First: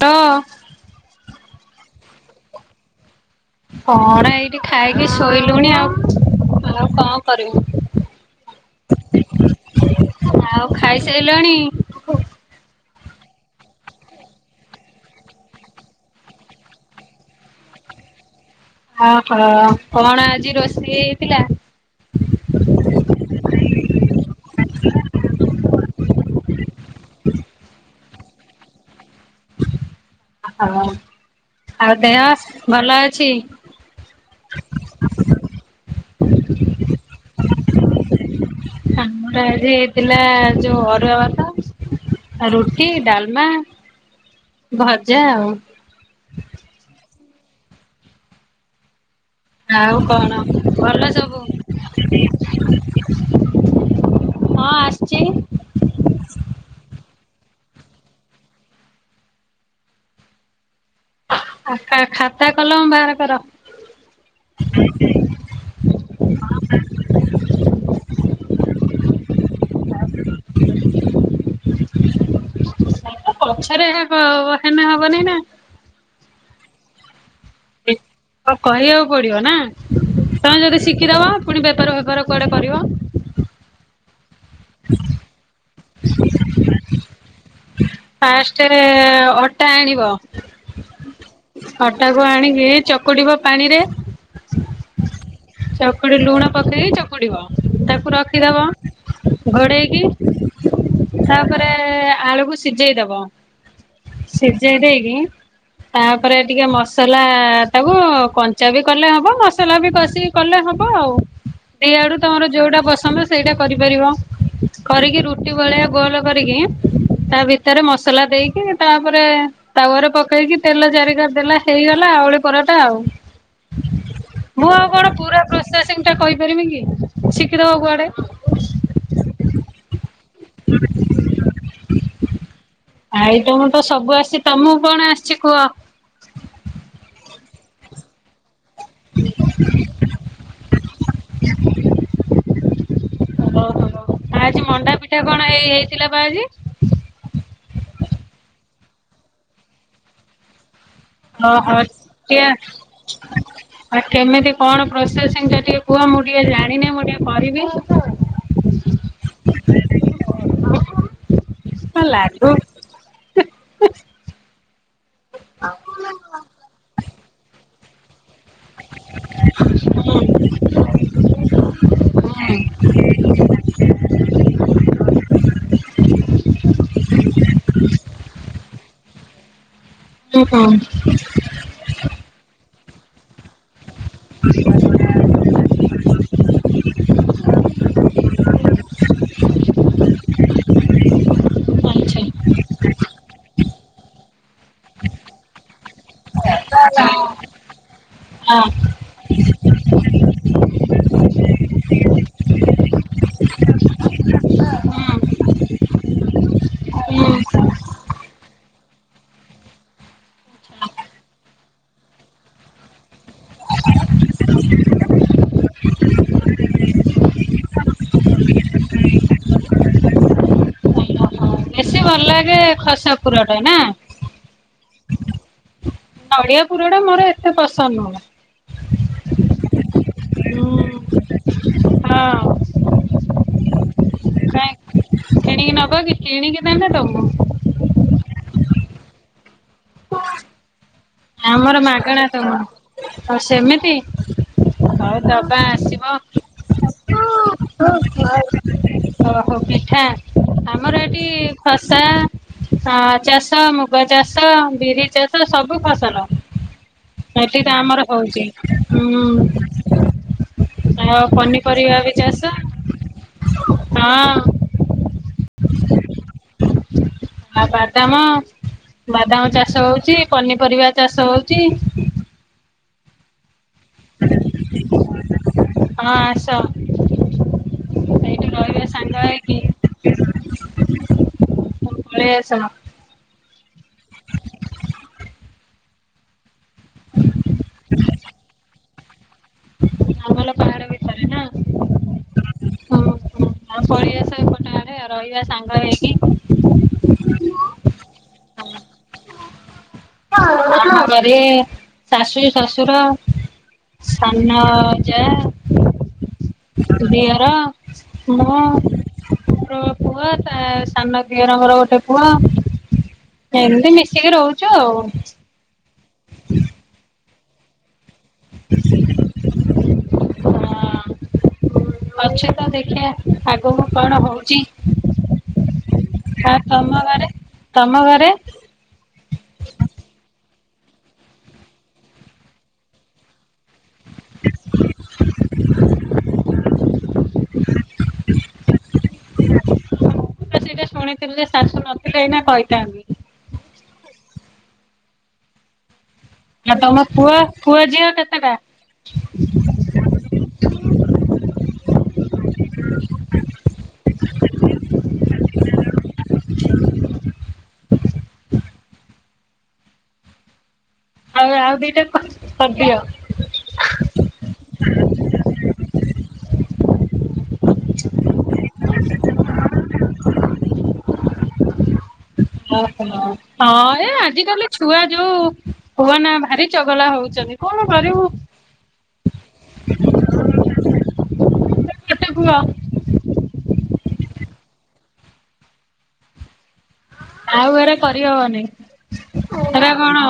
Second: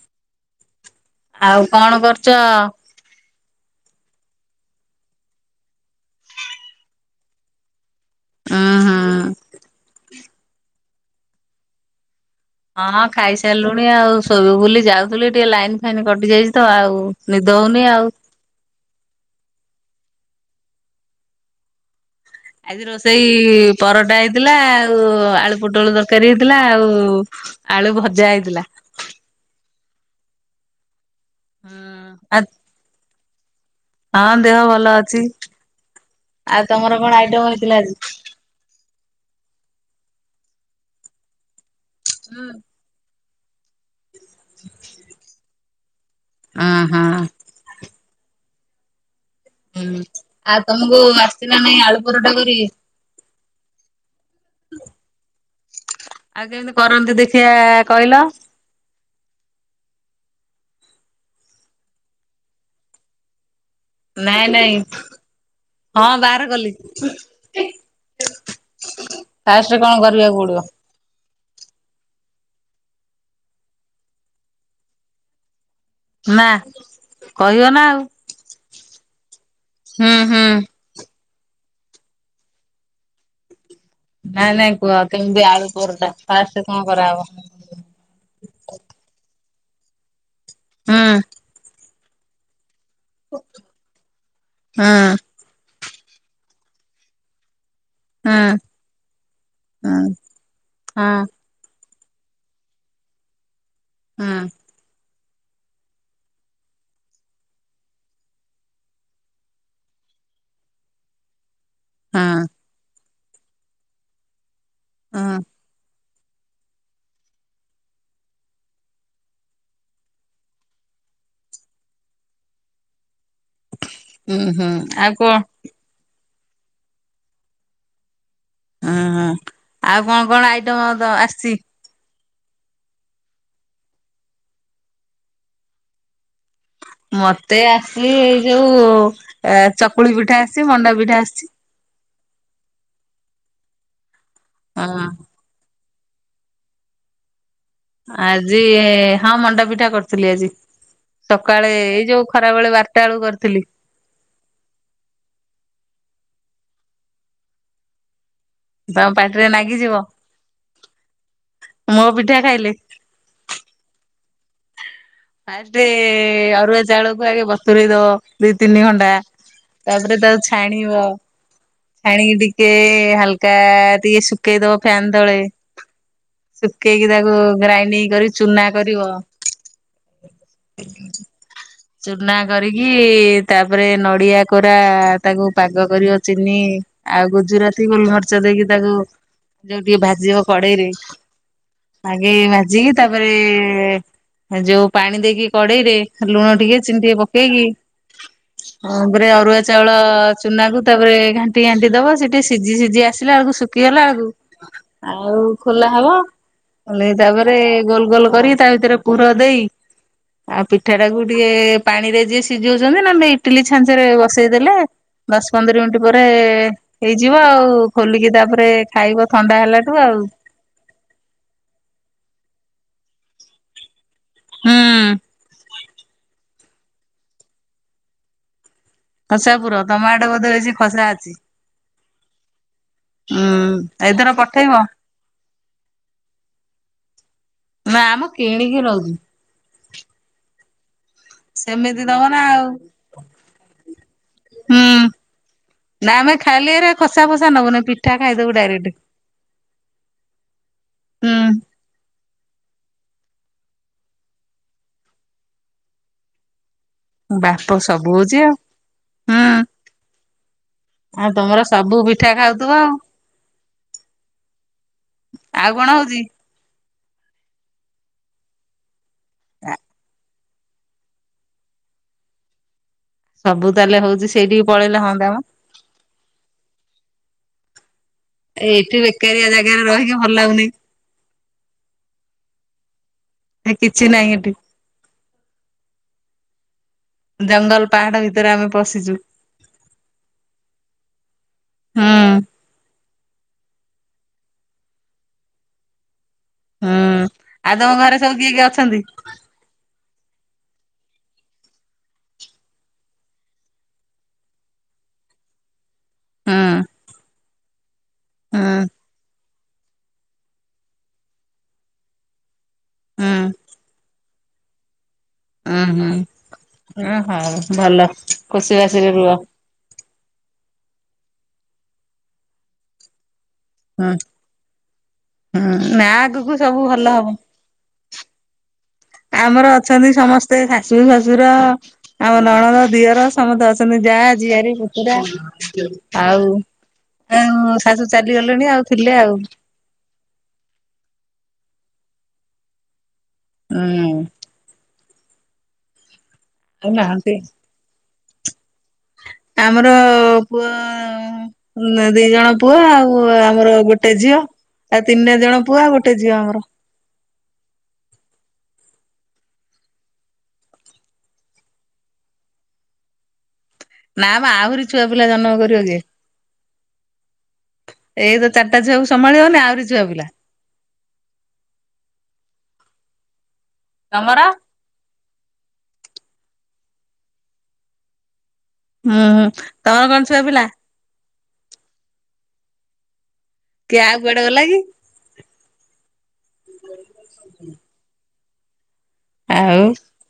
ତ ଆଉ କଣ କରୁଚ? କଣ ଏଇଠି ଖାଇକି ଶୋଇଲୁଣି ଆଉ। ଆଉ କଁ କରିମୁ। ଅହଁ। ଆଉ ଖାଇସାଇଲଣି। ହଁଁ ଖାଇସାରିଲୁଣି ଆଉ ଶୋଇବୁ ବୁଲି ଯାଉଥିଲୁ ଟିକେ ଲାଇନ ଫାଇନ୍ କଟି ଯାଇଛି ତ ଆଉ ନିଦ ହୋଉନି ଆଉ। ଅଃ କଣ ଆଜି ରୋଷେଇ ହେଇଥିଲା? ଆଜି ରୋ ଷେଇ ପରଟା ହେଇଥିଲା ଆଉ ଆଳୁ ପୋଟଳ ତରକାରୀ ହେଇଥିଲା ଆଉ ଆଳୁ ଭଜା ହେଇଥିଲା। ହଁ ଆଉ ଦେହ ଭଲ ଅଛି? ହଁ ଦେହ ଭଲ ଅଛି ଆଉ ତମର କଣ ଆଇଟମ ହେଇଥିଲା ଆଜି? ଆମର ଆଜି ହେଇଥିଲା ଯୋଉ ଅରୁଆ ଭାତ ଆଉ ରୁ ଟି ଡାଲମା ଭଜା ଆଉ। ଅହଁ। ଆଉ ହୁଁ କଣ ଆଉ ଭଲ ତମୁକୁ ସବୁ? ଆସିଚି ନା ନାହିଁ ଆଳୁ ପରଟା କରି। ହଁ ଆସିଚି। ଆଉ କେମିତି କରନ୍ତି ଦେଖିଆ କହିଲ। ଖାତା ଖାତା କଲମ ବାହାର କର। ନାଇଁ ନାଇଁ ହଁ ବାହାର କଲି। ଫାଷ୍ଟେ କଣ କରିବାକୁ ପଡ଼ିବ। ପଛରେ [unintelligible] ହେନେ ହବ ନେଇ ନା। ନା କହିବ ନା ଆଉ। ଓ କହିବାକୁ ପଡିବ ନା। ହୁଁ ହୁଁ। ତମେ ଯଦି ଶିକିଦବ ପୁଣି ବେପାର ଫେପାର କୁଆଡେ କରିବ। ନାଇଁ ନାଇଁ କୁହ କେମିତି ଆଳୁ ପରଟା ଫାଷ୍ଟେ କଣ କରାହବ। ଫାଷ୍ଟେରେ ଅଟା ଆଣିବ। ହୁଁ ଅଟାକୁ ଆଣିକି ଚକୁଡିବ ପାଣିରେ। ହୁଁ। ଚକୁଡି ଲୁଣ ପକେଇକି ଚକୁଡିବ ତା କୁ ହୁଁ ରଖିଦବ ହୁଁ ଘୋଡ଼େଇକି ହୁଁ। ତା ପରେ ଆଳୁକୁ ସିଜେଇ ଦେବ ଉୁଁ ସିଜେଇ ଦେଇକି। ତାପରେ ଟିକେ ମସଲାଟାକୁ କଞ୍ଚା ବି କଲେ ହବ ମସଲା ବି କଷିକି କଲେ ହେବ ଆଉ ଦିଆଡୁ ତମର ହୁଁ ଯୋଉଟା ପସନ୍ଦ ସେଇଟା କରିପାରିବ। କରିକି ରୁଟି ଭଳିଆ ଗୋଲ କରିକି ତା ଭିତରେ ମସଲା ଦେଇକି ତାପରେ ତାୱାରେ ପକେଇକି ତେଲ ଚାରି କରେ ଦେଲେ ହେଇଗଲା ଆଳୁ ପରଠା ଆଉ। ମୁଁ ଆଉ କଣ ପୁରା ପ୍ରୋସେସିଙ୍ଗି ଟା କହିପାରିବିକି ଶିଖିଦେବ କୁଆଡେ ଉଁହୁଁ ଆଉ କଣ କଣ ଆଇଟମ [unintelligible] ଆସିଚି। ଆଇଟମ୍ ତ ସବୁ ଆସିଚି ତମୁକୁ କଣ ଆସିଚି କୁହ। ମୋତେ ଆସେ ଏଇ ଯୋଉ ଏ ଚକୁଳି ପିଠା ଆସିଛି ମଣ୍ଡା ପିଠା ଆସିଛି। ଓହୋ ଆଜି ମଣ୍ଡା ପିଠା କଣ ଏଇ ହଁ ହେଇଥିଲା ବା ଆଜି? ଆଜି ହଁ ମଣ୍ଡା ପିଠା କରିଥିଲି ଆଜି। ସକାଳେ ଓହୋ ଏଇ ଯୋଉ କିଆ ଖରାବେଳେ ବାରଟା ବେଳକୁ କରିଥିଲି। ଆଉ କେମିତି କଣ ପ୍ରୋସେସିଂଟା ଟିକେ କୁହ ମୁଁ ଟିକେ ଜାଣିନି ମୁଁ ଟିକେ କରିବି। ତମ ପାଟିରେ ନାଗିଯିବ ହଁ ମୋ ପିଠା ଲାଗୁ ଖାଇଲେ। ଫାଷ୍ଟ ଅରୁଆ ଚାଉଳକୁ ଆଗେ ବତୁରେଇ ଦେବ ଦୁଇ ତିନି ଘଣ୍ଟା। ତାପରେ ହୁଁ ତାକୁ ଛାଣିବ। ଛାଣିକି ଟିକେ ହାଲକା ଟିକେ ଶୁଖେଇଦେବ ଫ୍ୟାନ ତଳେ। ଶୁଖେଇକି ତାକୁ ଗ୍ରାଇଡିଙ୍ଗ କରି ଚୁନା କରିବ। ହୁଁ ହୁଁ। ଚୁନା କରିକି ତାପରେ ନଡିଆ କୋରା ତାକୁ ପାଗ କରିବ ଚିନି ଆଉ ଗୁଜୁରାତି ଗୋଲମରିଚ ଦେଇକି ତାକୁ ଯୋଉ ଟିକେ ଭାଜିବ କଡେଇରେ ଆଗେ ଆଚ୍ଛା ଭାଜିକି ତାପରେ ଯୋଉ ପାଣି ଦେଇକି କଡେଇରେ ଲୁଣ ଟିକେ ଚିନି ଟିକେ ପକେଇକି ହଁ। ତାପରେ ଅରୁଆ ଚାଉଳ ଚୁନାକୁ ତାପରେ ଘାଣ୍ଟି ଘାଣ୍ଟି ଦେବ ସେଠି ସିଝି ସିଝି ଆସିଲା ବେଳକୁ ସୁ ସୁଖିଗଲା ବେଳକୁ ଆଉ ଖୋଲା ହେବ ତାପରେ ଗୋଲ ଗୋଲ କରିକି ତା ଭିତରେ ପୁର ଦେଇ ଆଉ ପିଠା ଟାକୁ ଟିକେ ପାଣିରେ ଯିଏ ସିଝଉଛନ୍ତି ନହେଲେ ଇଟିଲି ଛାଞ୍ଚରେ ବସେଇଦେଲେ ଦଶ ପନ୍ଦର ମିନିଟ ପରେ। ହେଇଯିବ ଆଉ ଖୋଲିକି ତାପରେ ଖାଇବ ଥଣ୍ଡା ହେଲାଠୁ ଆଉ। ବେଶୀ ଭଲ ଲାଗେ ଖସା ପୂରଟା ନା। ହୁଁ। ନଡିଆ ପୁରଟା ମୋର ଏତେ ପସନ୍ଦ ନୁହଁ। ଖସା ପୁର ତମ ଆଡ଼େ ବୋଧ ବେଶି ଖସା ଅଛି? ହଁ ହୁଁ ଏଇଥର ପଠେଇବ କାଇଁ କିଣିକି ନେବ କି କିଣିକି ନେଲେ ଦେବୁ। ନାମ କିଣିକି ନଉଛି। ଆମର ସେମିତି ଦବ ମାଗଣା ନା ଦେବୁ ଆଉ ଆଉ ସେମିତି ହୁଁ। ହଉ ଦେବା ଆସିବ ନା ଆମେ ଖାଲି ଏରା ଖସା ଫସା ନବୁନି ପିଠା ଖାଇଦବୁ ଡାଇରେକ୍ଟ। [unintelligible] ଓହୋ ପିଠା ଆମର ଏଠି ହୁଁ ଖସା ଖସା ଅ ଚାଷ ମୁଗ ଚାଷ ବିରି ଚାଷ ସବୁ ଖ ସଲ ସେଠି ତ ବାପ ଆମର ସବୁ ହଉଛି ହେଉଛି ଆଉ ହୁଁ। ଆଉ ତମର ସବୁ ପନିପରିବା ବି ପିଠା ଚାଷ ଖାଉଥିବ ଆଉ। ହଁ। ଆଉ କଣ ହେଉଛି? ଆଉ ବାଦାମ ବାଦାମ ଚାଷ ହେଉଛି। ପନିପରିବା ଚାଷ ହେଉଛି। ସବୁ ତାହେଲେ ହେଉଛି ସେଇଠିକି ପଳେଇଲେ ହୁଅନ୍ତା ମ। ହଁ ଆସ ଏଇ ଏଇଠି ବେକାରିଆ ଜାଗାରେ ରହିକି ଭଲ ଲାଗୁନି। ହଉ ପଳେଇ ଆସ। ଆ କିଛି ନାହିଁ ଏଠି। ଜଙ୍ଗଲ ପାହାଡ ଭିତରେ ଆମେ ପଶିଛୁ। ଜଙ୍ଗଲ, ପାହାଡ଼ ଭିତରେ ନା। ହୁଁ। ହୁଁ ହୁଁ ଆଉ ପଳେଇ ଆସ ଏପଟେ ଆଡେ ରହିବା ସାଙ୍ଗ ହେଇକି। ହୁଁ ଆଉ ତମ ଘରେ ସବୁ କିଏ କିଏ ଅଛନ୍ତି। ଆମ ଘରେ ଶାଶୁ ଶଶୁର। ସାନ ଜା ହୁଁ ଦିଅର ମୁଁ ହୁଁ ମୋର ପୁଅ ତା ସାନ ଦିଅରଙ୍କର ଗୋଟେ ପୁଅ। ହୁଁ ଏମିତି ମିଶିକି ରହୁଛୁ ଆଉ। ଉଁ ହୁଁ ଓ ହଉ ଭଲ ଖୁସି ବାସିରେ ରୁହ। ହଁ ଅଛି ତ ଦେଖିଆ। ଆଗକୁ ହୁଁ କଣ ହଉଛି ହୁଁ ନା ଆଗକୁ ହ ସବୁ ତମ ଭଲ ହବ। ଘରେ। ତମ ଘରେ। ଆମର ଅଛନ୍ତି ସମସ୍ତେ ଶାଶୁ ଶଶୁର ଆମ ନଣଦ ଦିଅର। ସମସ୍ତେ ଅଛନ୍ତି ଯା ଝିଆରି ପୁତୁରା ଆଉ। ଆଉ ଶାଶୁ ଚାଲିଗଲେଣି ଆଉ ଥିଲେ ଆଉ। ତ ସେଇଟା ଶୁଣିଥିଲୁ ଯେ ଶାଶୁ ନଥିଲେ ଏଇନା କହିଥାନ୍ତି। ଆଁ। ଆଉ ତମ ପୁଅ ପୁଅ ଝିଅ କେତେଟା। ଆମର ପୁଅ ଦି ଜଣ ପୁଅ ଆଉ ଆମର ଗୋଟେ ଝିଅ। ଆଉ ତିନି ଚାରି ଜଣ ପୁଅ ଆଉ ଗୋଟେ ଝିଅ ଆମର। ଆଉ ଆଉ ଦିଟା କରିଦିଅ। ନା ମ ଆହୁରି ଛୁଆ ପିଲା ଜନ୍ମ କରିବ କିଏ। ଏଇ ତ ଚାରିଟା ଛୁଆକୁ ସାମ୍ବାଳି ହଉନି ଆହୁରି ଛୁଆ ପିଲା। ଓ ହଁ ଏ ତମର ଆଜି କାଲି। ଛୁଆ ଯୋଉ କୁହନା ଭାରି ଚଗଲା ହଉଛନ୍ତି କଣ କରିବୁ। ହୁଁ ହୁଁ ତମର କଣ ଛୁଆ ପିଲା। ଗୋଟେ ପୁଅ। କି ଆଉ କୁଆଡେ ଗଲା କି। ଆଉ ହେରା କରିହବନି ଆଉ ହେରା କଣ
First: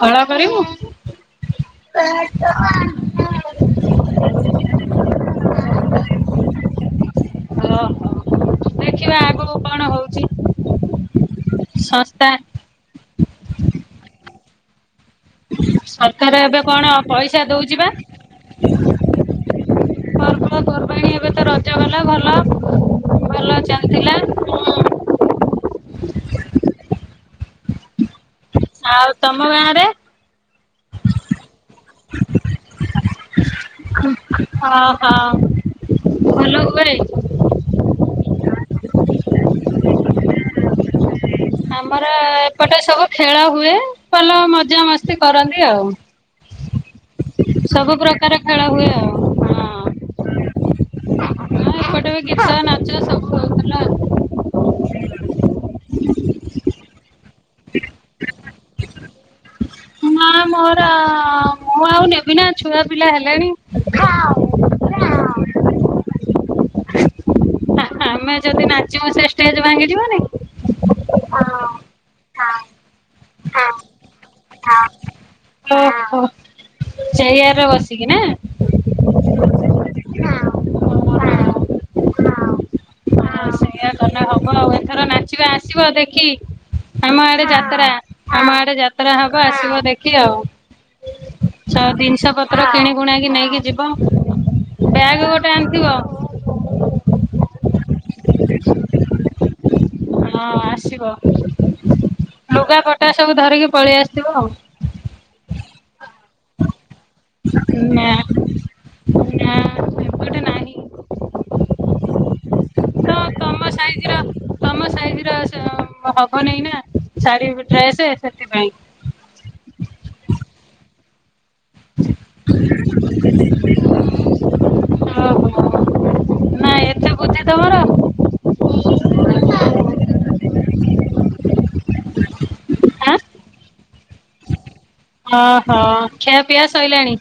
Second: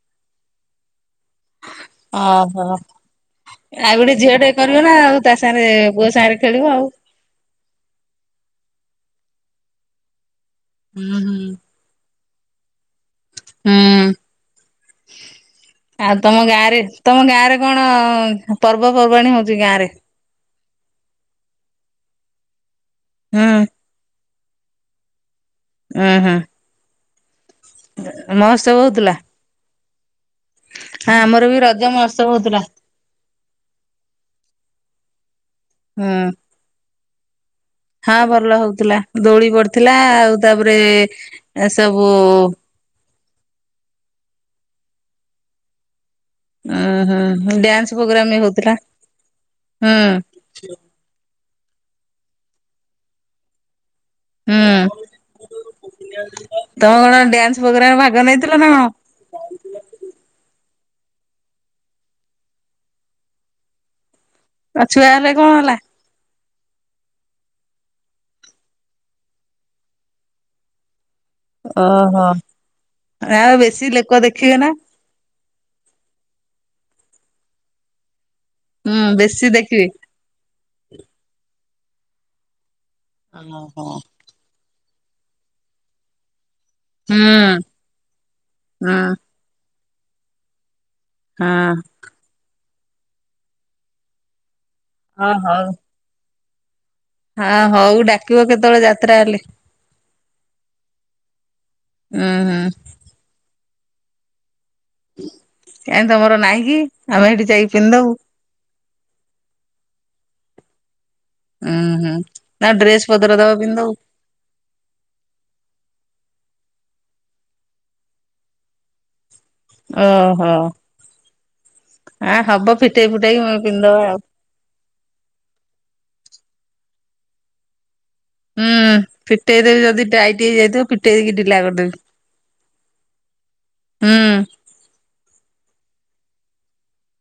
ହଳ କରିବୁ। ଅ ହ। ଆଉ ଗୋଟେ ଝିଅ ଟେ କରିବ ନା ଆଉ ତା ସାଙ୍ଗରେ ପୁଅ ସାଙ୍ଗରେ ଖେଳିବ ଆଉ। ଓହୋ ଦେଖିବା ଆଗକୁ କଣ ହଉଛି। ହୁଁ ହୁଁ। ଶସ୍ତା ହୁଁ। ଆଉ ସରକାର ତମ ଏବେ ଗାଁରେ କଣ ତମ ପଇସା ଗାଁରେ ଦଉଛି କଣ ବା ପର୍ବପର୍ବାଣୀ ହଉଛି ଗାଁରେ। ପର୍ବପର୍ବାଣି ଏବେ ତ ରଜ ଗଲା ଭଲ ହୁଁ ଭଲ ଚାଲିଥିଲା। ଅ ହଁ। ମହଉର୍ଶବ ଆଉ ହଉଥିଲା ତମ ଗାଁ ରେ ଆମର ବି ର ରଜ ମହୋତ୍ସବ ହଉଥିଲା। ହ ହ। ହୁଁ। ହାଲୋ କୁଆଡେ? ହଁ ଭଲ ହଉଥିଲା ଦୋଳି ପଡିଥିଲା ଆଉ ତାପରେ ଆମର ସବୁ ଏପଟେ ସବୁ ଖେଳ ହୁଏ ଭଲ ମଜା ମସ୍ତି କରନ୍ତି ଆଉ। ଓହୋ ସବୁ ଡ୍ୟାନ୍ସ ପ୍ରୋଗ୍ରାମ ପ୍ରକାର ବି ଖେଳ ହଉଥିଲା ହୁଏ ଆଉ ହୁଁ। ହ ଏପଟେ ବି ଗୀତ ନାଚ ସବୁ ହୋଉଥିଲା। ହୁଁ ତମେ କଣ ଡ୍ୟାନ୍ସ ପ୍ରୋଗ୍ରାମ ଭାଗ ନେଇଥିଲ ନା କଣ? ନା ମ ଏରା ମୁଁ ଆଉ ନେବି ନା ଛୁଆ ପିଲା ହେଲେଣି। ଆ ଛୁଆହେଲେ କଣ ହେଲା? ଆମେ ଯଦି ନାଚିବୁ ସେ ଷ୍ଟେଜ ଭାଙ୍ଗି ଯିବନି। ଓହୋ ଆଉ ବେଶୀ ଲୋକ ଦେଖ ହଁ ଓହୋ ଚେୟାରରେ ବସିକି ନା। ହୁଁ ବେଶୀ ଦେଖିବେ। ହଁ ହ। ହଁ ହୁଁ ହୁଁ ସେଇଆ କଲେ ହବ ଆଉ ଏଥର ନାଚିବା ଆସିବ ଦେଖି। ଆମ ଆଡେ ହଁ ଯାତ୍ରା ଆମ ଆଡେ ଯାତ୍ରା ହବ ଆସିବ ଦେଖି ଆଉ। ତ ଜିନିଷ ପତ୍ର କିଣିକୁଣାକି ନେଇକିଯିବ। ବ୍ୟାଗ ଅ ଗୋଟେ ହଉ। ଆଣିଥିବ। ହଁ ହଉ ଡାକିବ କେତେବେଳେ ଯାତ୍ରା ହେଲେ। ହଁ ଆସିବ ଉୁଁ ହୁଁ ଲୁଗାପଟା ସବୁ ଧରିକି ପଳେଇ ଆସଥିବ ଆଉ। କାହିଁ ତମର ନାହିଁ କି? ଆମେ ସେଠି ଯାଇକି ପିନ୍ଧିଦବୁ ନା ନା ଏପଟେ ନାହିଁ। ହୁଁ ହୁଁ ନା ଡ୍ରେସ୍ ତ ପତ୍ର ଦବ ତମ ପିନ୍ଧିଦବୁ। ସାଇଜ ର ତମ ସାଇଜରସ ହବନାଇଁ ନା ଶାଢୀ ଡ୍ରେସ ସେଥିପାଇଁ। ଓହୋ। ହଁ ହବ ଫିଟେଇ ଫୁଟାଇକି ପିନ୍ଧିଦବା ଆଉ। ନା [unintelligible] ତମର? ହୁଁ ଫିଟେଇଦେବି ଯଦି ଟାଇଟ୍ ହେଇଯାଇଥିବ ଫିଟେଇ ଦେଇକି ଢ଼ିଲା କରିଦେବି। ଆଁ ହୁଁ। ଓହୋ ଖିଆପିଆ ସଇଲାଣି?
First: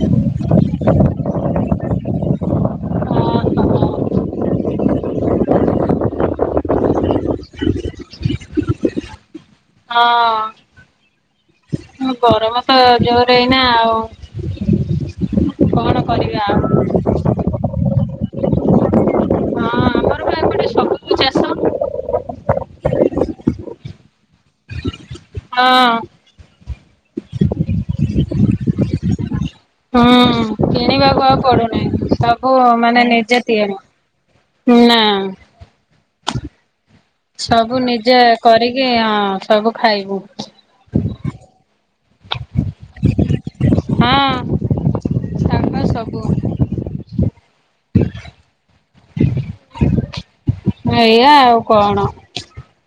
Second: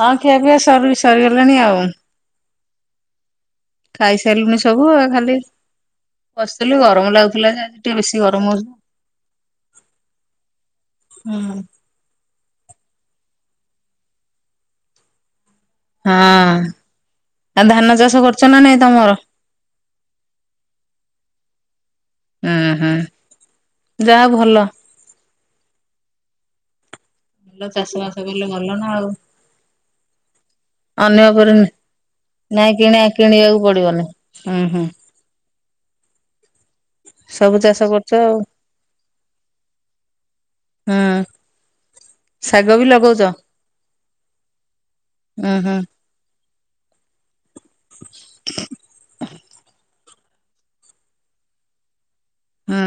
ହଁ ଖିଆ ପିଆ ସରି ସରିଗଲାଣି ଆଉ। ହଁ ଖାଇସାରିଲୁଣି ସବୁ ଆ ଖାଲି ବସିଥିଲୁ ଗରମ ଲାଗୁଥିଲା ଆଜି ଟିକେ ବେଶୀ ଗରମ ହଉ ହଁ। ହଁ ଗରମ ତ ଜୋରରେ ଏଇନା ଆଉ କଣ କରିବା ହଁ। ଆଉ। ଆଉ ଧାନ ଚାଷ କରୁଛ ନା ନାଇଁ ତମର? ହଁ ଆମର ବା ଏପଟେ ସବୁ ଚାଷ ଆଁ ହଁ। ଯାହାହୋଉ ଭଲ। ହଁ। ଭଲ ଚାଷ ବାସ କଲେ ଭଲ ନା ଆଉ। ହୁଁ। ଅନ୍ୟ କିଣିବାକୁ ଆଉ ଉପରେ ପଡୁନି ସବୁ ନାଇଁ କିଣା ମାନେ ନିଜେ କିଣିବାକୁ ତିଆରି ପଡିବନି। ହୁଁ ହୁଁ ନା। ଚାଷ ସବୁ କରୁଛ ନିଜେ ଆଉ କରିକି ହଁ ସବୁ ଖାଇବୁ। ହଁ। ଶାଗ ବି ଲଗୋଉଛ? ଉଁ ହୁଁ। ଶାଗ ହଁ। [inaudible] ଏଇଆ ଆଉ କଣ? ଉଁ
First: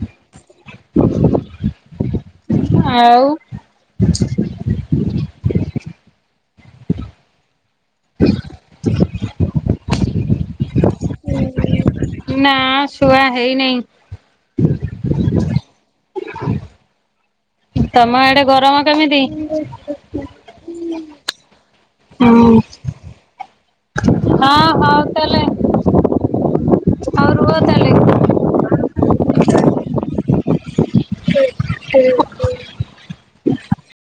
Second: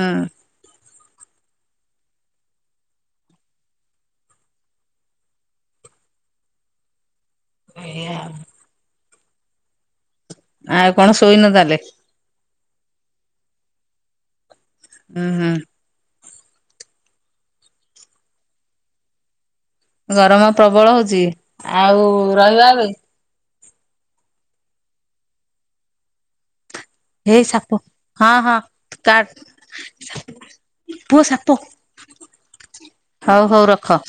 ଆଉ? ଏଇଆ ଆଉ। ଆଉ କଣ ଶୋଇନ ତାହେଲେ? ନାଁ ଶୁଆ ହେଇନେଇଁ। ହୁଁ ହୁଁ। ତମ ଆଡ଼େ ଗରମ କେମିତି? ଗରମ ପ୍ରବଳ ହଉଚି ଆଉ ରହିବା ବି ହଁ ହଉ ତାହଲେ। ହେଇ ସାପ, ହଁ ହଁ [unintelligible] ପୁଅ ସାପ, ହଉ ହଉ ରଖ।